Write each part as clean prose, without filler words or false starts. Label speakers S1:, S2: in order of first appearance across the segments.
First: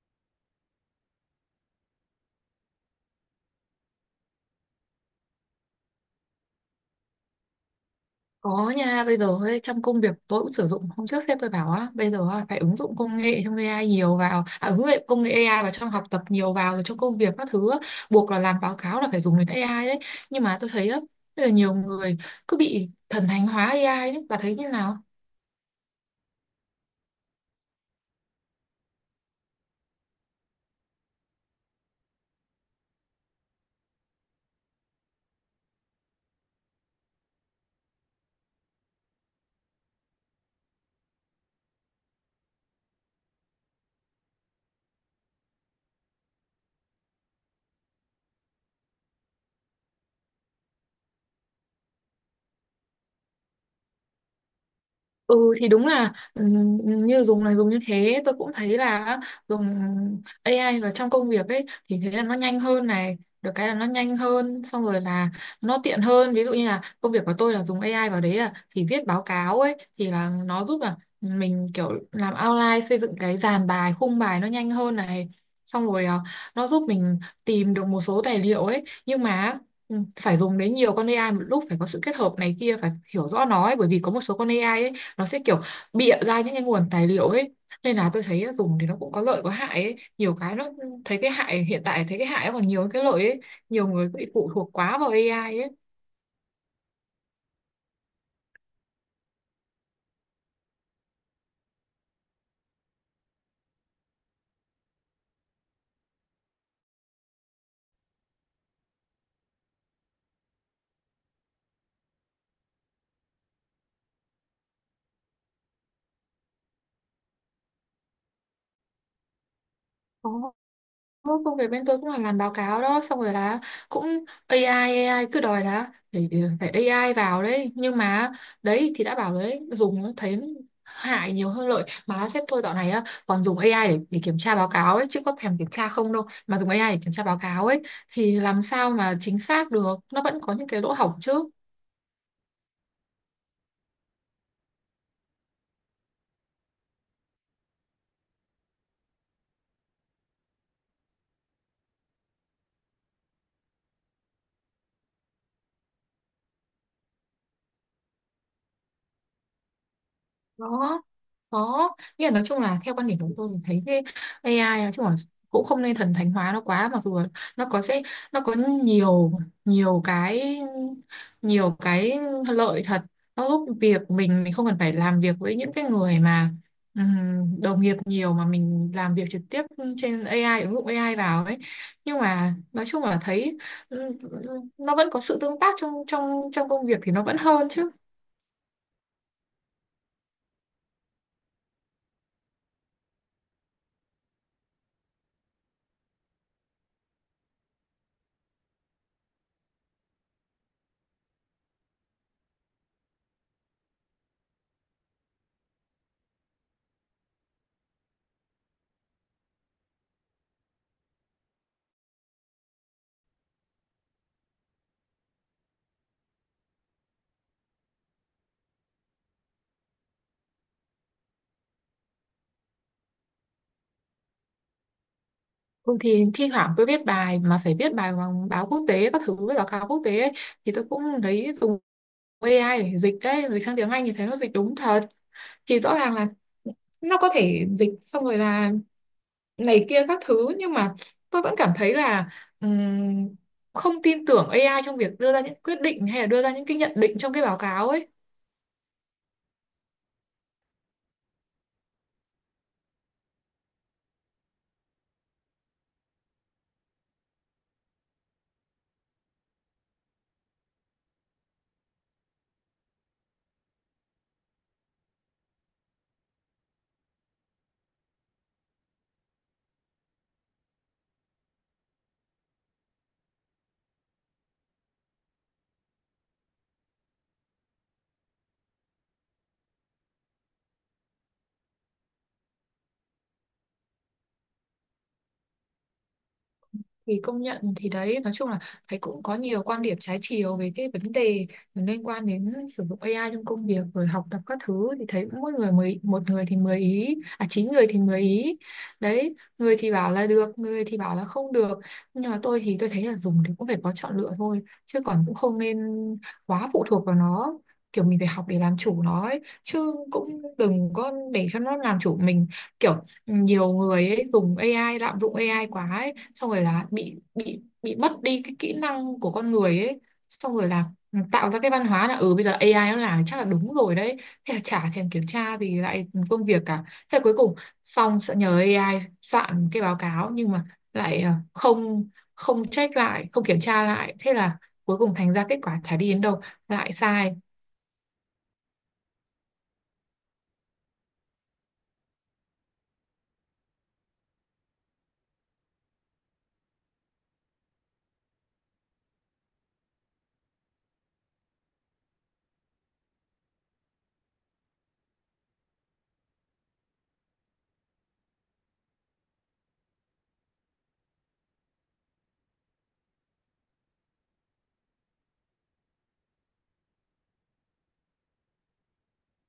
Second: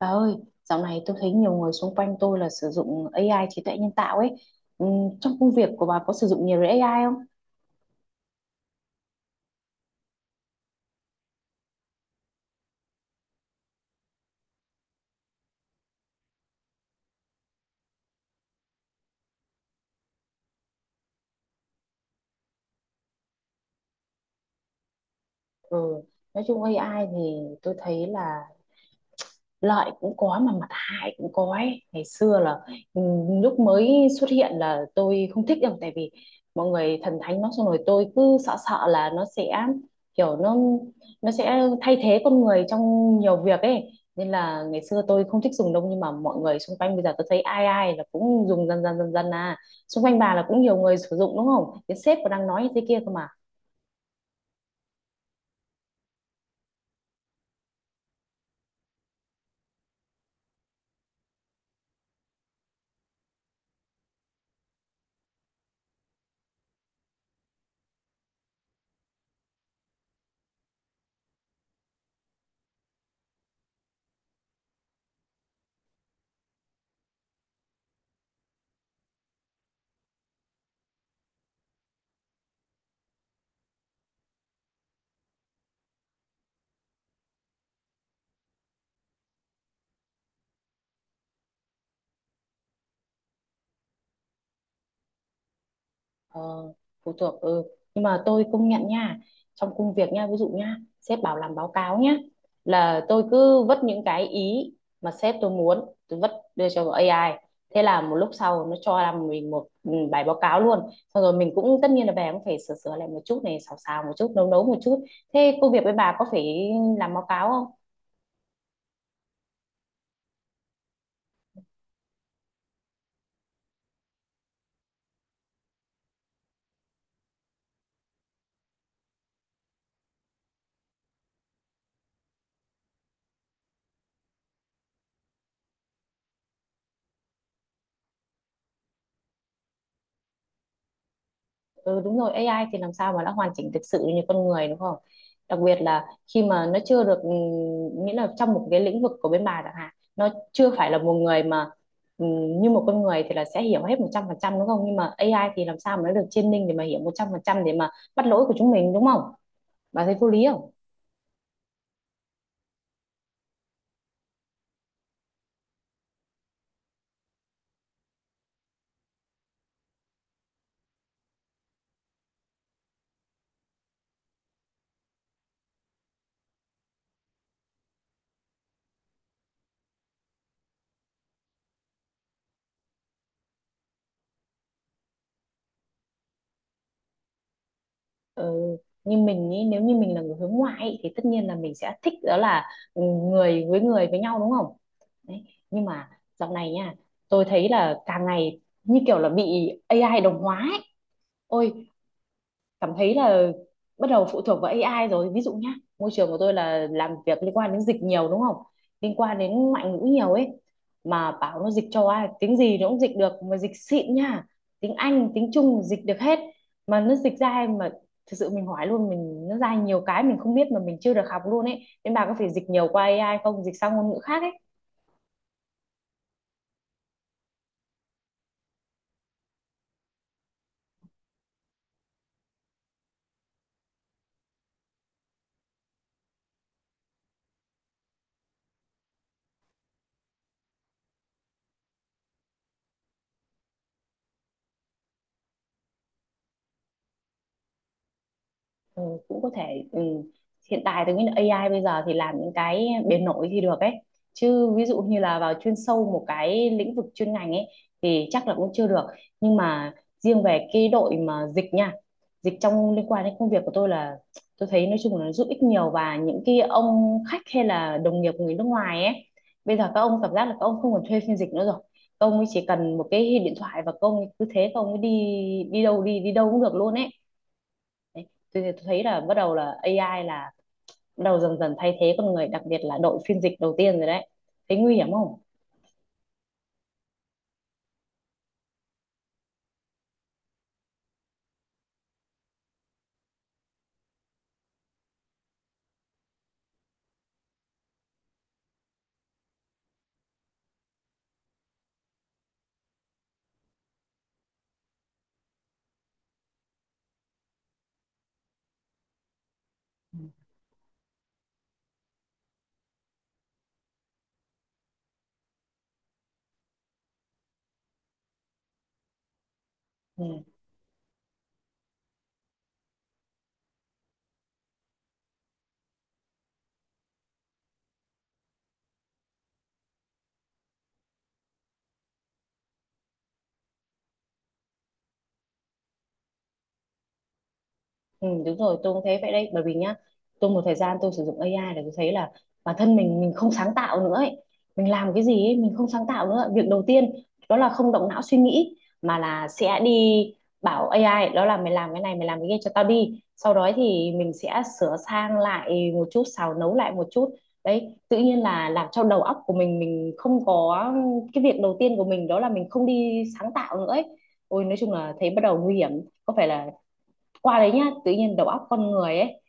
S1: Bà ơi, dạo này tôi thấy nhiều người xung quanh tôi là sử dụng AI trí tuệ nhân tạo ấy. Ừm, Trong công việc của bà có sử dụng nhiều AI không?
S2: Có nha, bây giờ ấy, trong công việc tôi cũng sử dụng hôm trước sếp tôi bảo á, bây giờ á, phải ứng dụng công nghệ trong AI nhiều vào, ứng dụng công nghệ AI vào trong học tập nhiều vào rồi trong công việc các thứ á, buộc là làm báo cáo là phải dùng đến AI đấy. Nhưng mà tôi thấy á, rất là nhiều người cứ bị thần thánh hóa AI đấy, bà thấy như nào?
S1: Ừ, nói chung AI thì tôi thấy là lợi cũng có mà mặt hại cũng có ấy. Ngày xưa là ừ, lúc mới xuất hiện là tôi không thích đâu, tại vì mọi người thần thánh nó xong rồi tôi cứ sợ sợ là nó sẽ kiểu nó sẽ thay thế con người trong nhiều việc ấy, nên là ngày xưa tôi không thích dùng đâu. Nhưng mà mọi người xung quanh bây giờ tôi thấy ai ai là cũng dùng dần dần dần dần à. Xung quanh bà là cũng nhiều người sử dụng đúng không, cái sếp còn đang nói như thế kia cơ mà.
S2: Ừ thì đúng là như dùng này dùng như thế tôi cũng thấy là dùng AI vào trong công việc ấy thì thế là nó nhanh hơn này được cái là nó nhanh hơn xong rồi là nó tiện hơn, ví dụ như là công việc của tôi là dùng AI vào đấy à thì viết báo cáo ấy thì là nó giúp là mình kiểu làm outline xây dựng cái dàn bài khung bài nó nhanh hơn này, xong rồi à, nó giúp mình tìm được một số tài liệu ấy, nhưng mà ừ, phải dùng đến nhiều con AI một lúc phải có sự kết hợp này kia phải hiểu rõ nó ấy, bởi vì có một số con AI ấy nó sẽ kiểu bịa ra những cái nguồn tài liệu ấy, nên là tôi thấy dùng thì nó cũng có lợi có hại ấy. Nhiều cái nó thấy cái hại, hiện tại thấy cái hại còn nhiều hơn cái lợi ấy, nhiều người bị phụ thuộc quá vào AI
S1: Ờ, phụ thuộc ừ. Nhưng mà tôi công nhận nha, trong công việc nha, ví dụ nha, sếp bảo làm báo cáo nhá, là tôi cứ vất những cái ý mà sếp tôi muốn tôi vất, đưa cho AI, thế là một lúc sau nó cho làm mình một bài báo cáo luôn, xong rồi mình cũng tất nhiên là về cũng phải sửa sửa lại một chút, này xào xào một chút, nấu nấu một chút. Thế công việc với bà có phải làm báo cáo không?
S2: ấy. Ô, công việc bên tôi cũng là làm báo cáo đó, xong rồi là cũng AI, AI cứ đòi là phải phải AI vào đấy, nhưng mà đấy thì đã bảo rồi đấy, dùng thấy hại nhiều hơn lợi, mà sếp tôi dạo này á còn dùng AI để kiểm tra báo cáo ấy chứ có thèm kiểm tra không đâu, mà dùng AI để kiểm tra báo cáo ấy thì làm sao mà chính xác được, nó vẫn có những cái lỗ hổng chứ.
S1: Ừ, đúng rồi, AI thì làm sao mà đã hoàn chỉnh thực sự như con người đúng không? Đặc biệt là khi mà nó chưa được nghĩa là trong một cái lĩnh vực của bên bà chẳng hạn, nó chưa phải là một người mà như một con người thì là sẽ hiểu hết 100% đúng không? Nhưng mà AI thì làm sao mà nó được training để mà hiểu 100% để mà bắt lỗi của chúng mình đúng không? Bà thấy vô lý không?
S2: Có có nghĩa là nói chung là theo quan điểm của tôi thì thấy cái AI nói chung là cũng không nên thần thánh hóa nó quá, mặc dù là nó có sẽ nó có nhiều, nhiều cái nhiều cái lợi thật, nó giúp việc của mình không cần phải làm việc với những cái người mà đồng nghiệp nhiều mà mình làm việc trực tiếp trên AI, ứng dụng AI vào ấy, nhưng mà nói chung là thấy ừm, nó vẫn có sự tương tác trong trong trong công việc thì nó vẫn hơn chứ.
S1: Ừ. Như mình ý, nếu như mình là người hướng ngoại ý, thì tất nhiên là mình sẽ thích đó là người với nhau đúng không? Đấy. Nhưng mà dạo này nha, tôi thấy là càng ngày như kiểu là bị AI đồng hóa ấy. Ôi, cảm thấy là bắt đầu phụ thuộc vào AI rồi. Ví dụ nhá, môi trường của tôi là làm việc liên quan đến dịch nhiều đúng không, liên quan đến ngoại ngữ nhiều ấy, mà bảo nó dịch cho ai tiếng gì nó cũng dịch được, mà dịch xịn nha, tiếng Anh tiếng Trung dịch được hết, mà nó dịch ra em mà thực sự mình hỏi luôn mình, nó ra nhiều cái mình không biết mà mình chưa được học luôn ấy, nên bà có phải dịch nhiều qua AI không, dịch sang ngôn ngữ khác?
S2: Ừ, thì thi thoảng tôi viết bài mà phải viết bài bằng báo quốc tế các thứ với báo cáo quốc tế ấy, thì tôi cũng lấy dùng AI để dịch đấy, dịch sang tiếng Anh thì thấy nó dịch đúng thật, thì rõ ràng là nó có thể dịch, xong rồi là này kia các thứ, nhưng mà tôi vẫn cảm thấy là ừm, không tin tưởng AI trong việc đưa ra những quyết định hay là đưa ra những cái nhận định trong cái báo cáo ấy.
S1: Ừ, cũng có thể. Hiện tại tôi nghĩ là AI bây giờ thì làm những cái bề nổi thì được ấy, chứ ví dụ như là vào chuyên sâu một cái lĩnh vực chuyên ngành ấy thì chắc là cũng chưa được. Nhưng mà riêng về cái đội mà dịch nha, dịch trong liên quan đến công việc của tôi là tôi thấy nói chung là nó giúp ích nhiều, và những cái ông khách hay là đồng nghiệp người nước ngoài ấy, bây giờ các ông cảm giác là các ông không còn thuê phiên dịch nữa rồi, các ông ấy chỉ cần một cái điện thoại và các ông ấy cứ thế các ông ấy đi, đi đâu đi đi đâu cũng được luôn ấy. Đấy. Tôi thấy là bắt đầu là AI là bắt đầu dần dần thay thế con người, đặc biệt là đội phiên dịch đầu tiên rồi đấy, thấy nguy hiểm không?
S2: Thì công nhận, thì đấy nói chung là thấy cũng có nhiều quan điểm trái chiều về cái vấn đề liên quan đến sử dụng AI trong công việc rồi học tập các thứ, thì thấy mỗi người mười một người thì mười ý à, chín người thì mười ý đấy, người thì bảo là được, người thì bảo là không được, nhưng mà tôi thì tôi thấy là dùng thì cũng phải có chọn lựa thôi, chứ còn cũng không nên quá phụ thuộc vào nó, kiểu mình phải học để làm chủ nó ấy. Chứ cũng đừng có để cho nó làm chủ mình, kiểu nhiều người ấy dùng AI, lạm dụng AI quá ấy, xong rồi là bị bị mất đi cái kỹ năng của con người ấy,
S1: Ừ.
S2: xong rồi là ừ, tạo ra cái văn hóa là ừ bây giờ AI nó làm chắc là đúng rồi đấy, thế là chả thèm kiểm tra thì lại công việc cả, thế là cuối cùng xong sẽ nhờ AI soạn cái báo cáo nhưng mà lại không không check lại, không kiểm tra lại, thế là cuối cùng thành ra kết quả chả đi đến đâu, lại sai.
S1: Ừ, đúng rồi, tôi cũng thấy vậy đấy, bởi vì nhá tôi một thời gian tôi sử dụng AI để tôi thấy là bản thân mình không sáng tạo nữa ấy. Mình làm cái gì ấy, mình không sáng tạo nữa, việc đầu tiên đó là không động não suy nghĩ, mà là sẽ đi bảo AI đó là mày làm cái này mày làm cái kia cho tao đi, sau đó thì mình sẽ sửa sang lại một chút, xào nấu lại một chút. Đấy, tự nhiên là làm cho đầu óc của mình không có, cái việc đầu tiên của mình đó là mình không đi sáng tạo nữa ấy. Ôi nói chung là thấy bắt đầu nguy hiểm, có phải là qua đấy nhá tự nhiên đầu óc con người ấy,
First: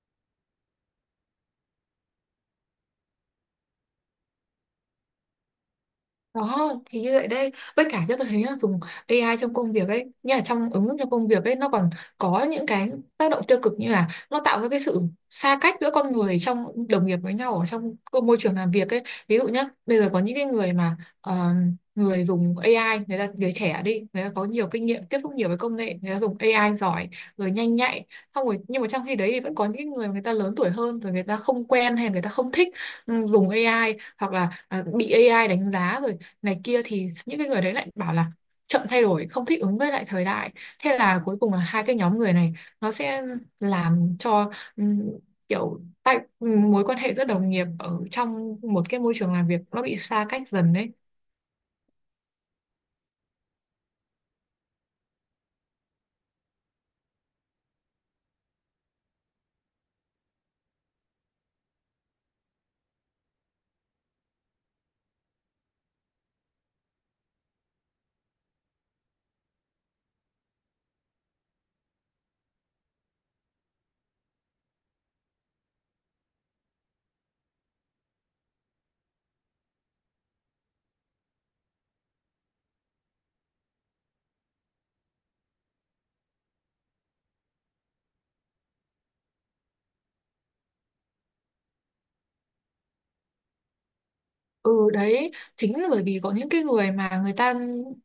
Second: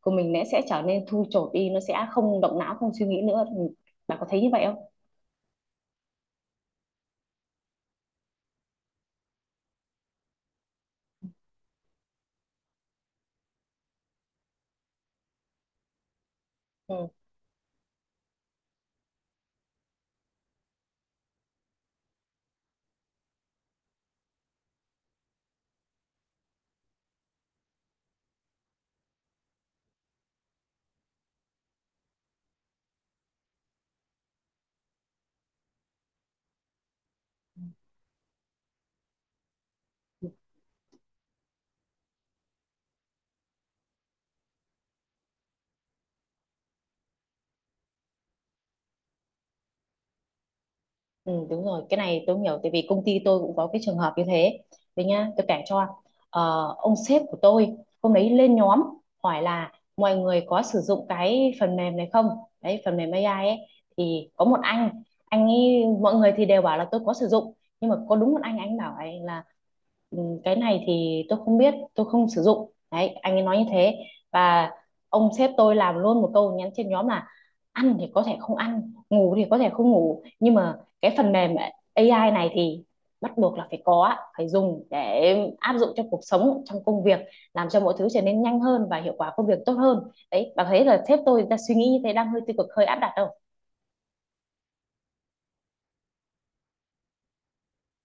S1: của mình nó sẽ trở nên thui chột đi, nó sẽ không động não không suy nghĩ nữa. Bạn có thấy như vậy không?
S2: Đó, thì như vậy đây, với cả cho tôi thấy là dùng AI trong công việc ấy, như là trong ứng dụng trong công việc ấy, nó còn có những cái tác động tiêu cực, như là nó tạo ra cái sự xa cách giữa con người trong đồng
S1: Ừ.
S2: nghiệp với nhau ở trong cái môi trường làm việc ấy. Ví dụ nhá, bây giờ có những cái người mà người dùng AI, người ta người trẻ đi, người ta có nhiều kinh nghiệm tiếp xúc nhiều với công nghệ, người ta dùng AI giỏi, rồi nhanh nhạy. Xong rồi nhưng mà trong khi đấy thì vẫn có những cái người mà người ta lớn tuổi hơn rồi, người ta không quen hay là người ta không thích ừ, dùng AI, hoặc là bị AI đánh giá rồi này kia, thì những cái người đấy lại bảo là chậm thay đổi, không thích ứng với lại thời đại, thế là cuối cùng là hai cái nhóm người này nó sẽ làm cho ừm, kiểu tại mối quan hệ giữa đồng nghiệp ở trong một cái môi trường làm việc nó bị xa cách dần đấy.
S1: Ừ, đúng rồi, cái này tôi hiểu tại vì công ty tôi cũng có cái trường hợp như thế. Đấy nhá, tôi kể cho. Ờ, ông sếp của tôi hôm đấy lên nhóm hỏi là mọi người có sử dụng cái phần mềm này không, đấy phần mềm AI ấy, thì có một anh ấy mọi người thì đều bảo là tôi có sử dụng, nhưng mà có đúng một anh bảo ấy là "Ừ, cái này thì tôi không biết tôi không sử dụng", đấy anh ấy nói như thế, và ông sếp tôi làm luôn một câu nhắn trên nhóm là ăn thì có thể không ăn, ngủ thì có thể không ngủ, nhưng mà cái phần mềm AI này thì bắt buộc là phải có, phải dùng để áp dụng trong cuộc sống trong công việc, làm cho mọi thứ trở nên nhanh hơn và hiệu quả công việc tốt hơn. Đấy, bạn thấy là sếp tôi đang suy nghĩ như thế đang hơi tiêu cực hơi áp đặt đâu.
S2: Ừ đấy, chính là bởi vì có những cái người mà người ta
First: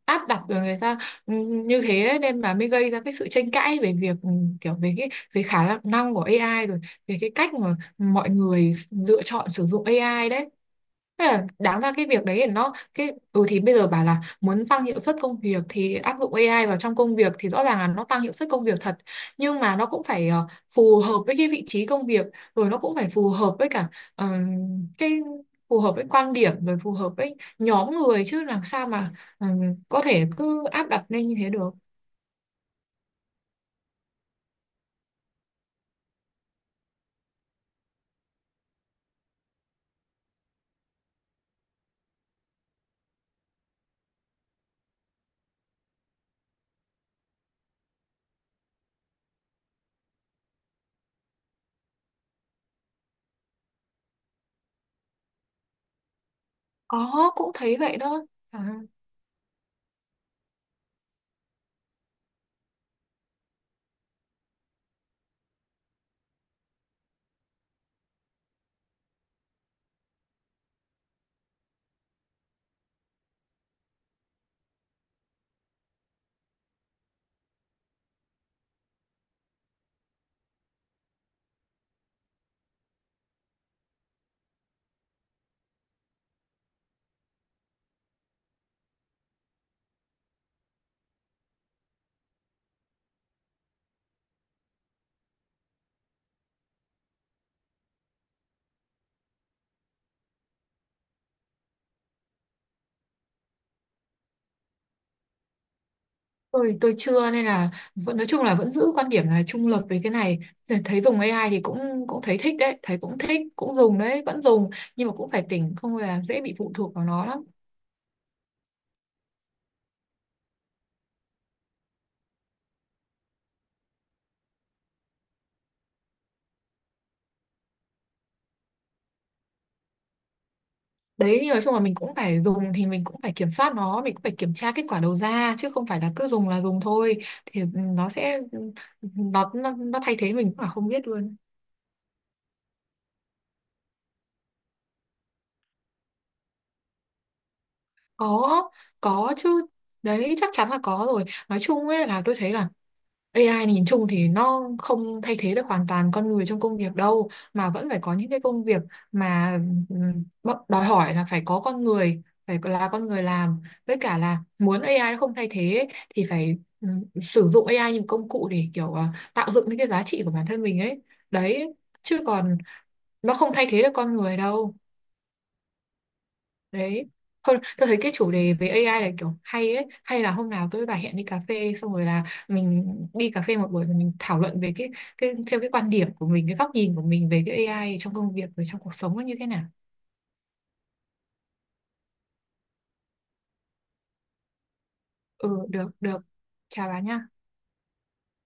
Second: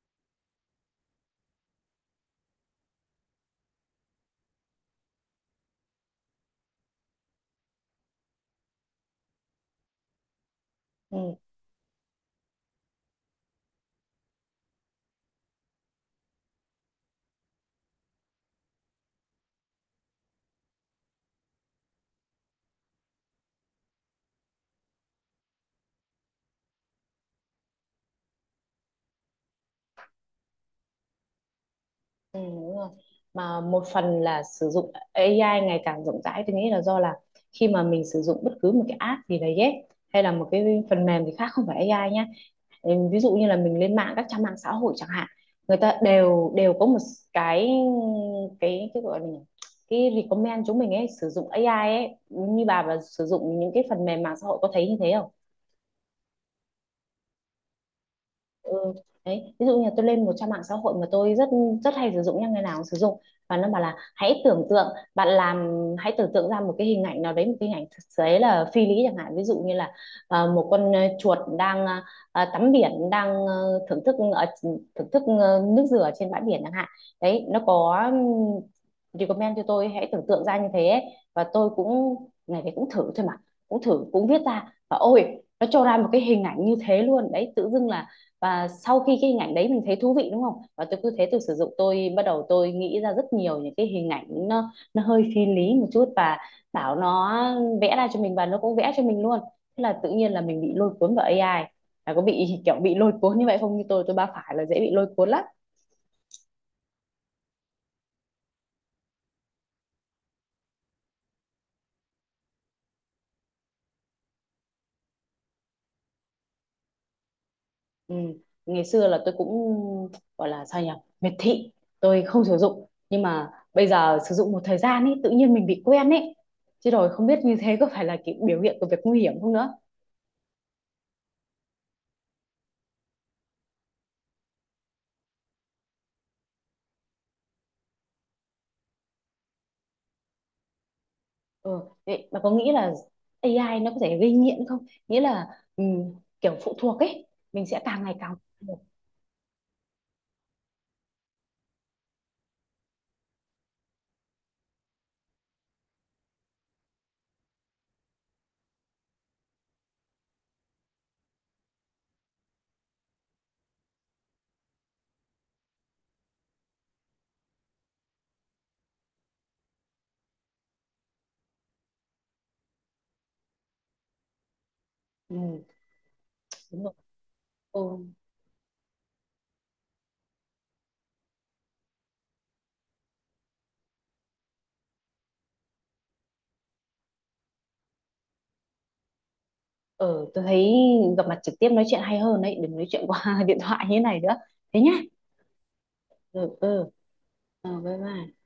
S2: áp đặt rồi, người ta ừ, như thế ấy, nên mà mới gây ra cái sự tranh cãi về việc ừ, kiểu về cái về khả năng của AI, rồi về cái cách mà mọi người lựa chọn sử dụng AI đấy. Thế
S1: Ừ,
S2: là đáng ra cái việc đấy thì nó cái ừ thì bây giờ bảo là muốn tăng hiệu suất công việc thì áp dụng AI vào trong công việc, thì rõ ràng là nó tăng hiệu suất công việc thật, nhưng mà nó cũng phải ờ, phù hợp với cái vị trí công việc, rồi nó cũng phải phù hợp với cả ờ, cái phù hợp với quan điểm, rồi phù hợp với nhóm người, chứ làm sao mà ừ, có thể cứ áp đặt lên như thế được.
S1: ừ, đúng rồi, mà một phần là sử dụng AI ngày càng rộng rãi tôi nghĩ là do là khi mà mình sử dụng bất cứ một cái app gì đấy ấy, hay là một cái phần mềm thì khác không phải AI nhá. Ừ, ví dụ như là mình lên mạng các trang mạng xã hội chẳng hạn, người ta đều đều có một cái, cái gọi là cái recommend chúng mình ấy sử dụng AI ấy, như bà và sử dụng những cái phần mềm mạng xã hội có thấy như thế không?
S2: Có, cũng thấy vậy đó. à,
S1: Ừ. Đấy, ví dụ như là tôi lên một trang mạng xã hội mà tôi rất rất hay sử dụng nha, ngày nào cũng sử dụng, và nó bảo là hãy tưởng tượng bạn làm, hãy tưởng tượng ra một cái hình ảnh nào đấy, một cái hình ảnh thực tế là phi lý chẳng hạn, ví dụ như là một con chuột đang tắm biển đang thưởng thức ở thưởng thức nước dừa trên bãi biển chẳng hạn. Đấy, nó có recommend cho tôi hãy tưởng tượng ra như thế ấy. Và tôi cũng ngày đấy cũng thử thôi mà, cũng thử cũng viết ra và ôi, nó cho ra một cái hình ảnh như thế luôn đấy tự dưng là. Và sau khi cái hình ảnh đấy mình thấy thú vị đúng không, và tôi cứ thế tôi sử dụng, tôi bắt đầu tôi nghĩ ra rất nhiều những cái hình ảnh, nó hơi phi lý một chút, và bảo nó vẽ ra cho mình, và nó cũng vẽ cho mình luôn, thế là tự nhiên là mình bị lôi cuốn vào AI. Là có bị kiểu bị lôi cuốn như vậy không, như tôi ba phải là dễ bị lôi cuốn lắm.
S2: tôi chưa, nên là vẫn nói chung là vẫn giữ quan điểm là trung lập về cái này. Rồi thấy dùng AI thì cũng cũng thấy thích đấy, thấy cũng thích cũng dùng đấy, vẫn dùng, nhưng mà cũng phải tỉnh, không là dễ bị phụ thuộc vào nó lắm.
S1: Ừ. Ngày xưa là tôi cũng gọi là sao nhỉ, miệt thị, tôi không sử dụng, nhưng mà bây giờ sử dụng một thời gian ấy tự nhiên mình bị quen ấy, chứ rồi không biết như thế có phải là cái biểu hiện của việc nguy hiểm không nữa.
S2: Đấy, nhưng nói chung là mình cũng phải dùng thì mình cũng phải kiểm soát nó, mình cũng phải kiểm tra kết quả đầu ra, chứ không phải là cứ dùng là dùng thôi, thì ừ, nó sẽ nó thay thế mình cũng là không biết luôn.
S1: Ừ, vậy bà có nghĩ là AI nó có thể gây nghiện không? Nghĩa là ừ, kiểu phụ thuộc ấy, mình sẽ càng ngày càng
S2: có
S1: phụ thuộc.
S2: có chứ, đấy chắc chắn là có rồi, nói chung ấy là tôi thấy là AI nhìn chung thì nó không thay thế được hoàn toàn con người trong công việc đâu, mà vẫn phải có những cái công việc mà đòi hỏi là phải có con người, phải là con người làm, với cả là muốn AI nó không thay thế ấy, thì phải sử dụng AI như một công cụ để kiểu ờ, tạo dựng những cái giá trị của bản thân mình ấy đấy, chứ còn nó không thay thế được con người đâu
S1: Ừ, đúng rồi.
S2: đấy. Thôi,
S1: Ừ,
S2: tôi thấy cái chủ đề về AI là kiểu hay ấy, hay là hôm nào tôi với bà hẹn đi cà phê, xong rồi là mình đi cà phê một buổi rồi mình thảo luận về cái theo cái quan điểm của mình, cái góc nhìn của mình về cái AI trong công việc và trong cuộc sống nó như thế nào.
S1: ừ, tôi thấy gặp mặt trực tiếp nói chuyện hay hơn đấy, đừng nói chuyện qua điện thoại như thế này nữa. Thế nhá.
S2: Ừ được được,
S1: Ừ,
S2: chào
S1: ừ,
S2: bà nha.
S1: ừ, bye bye.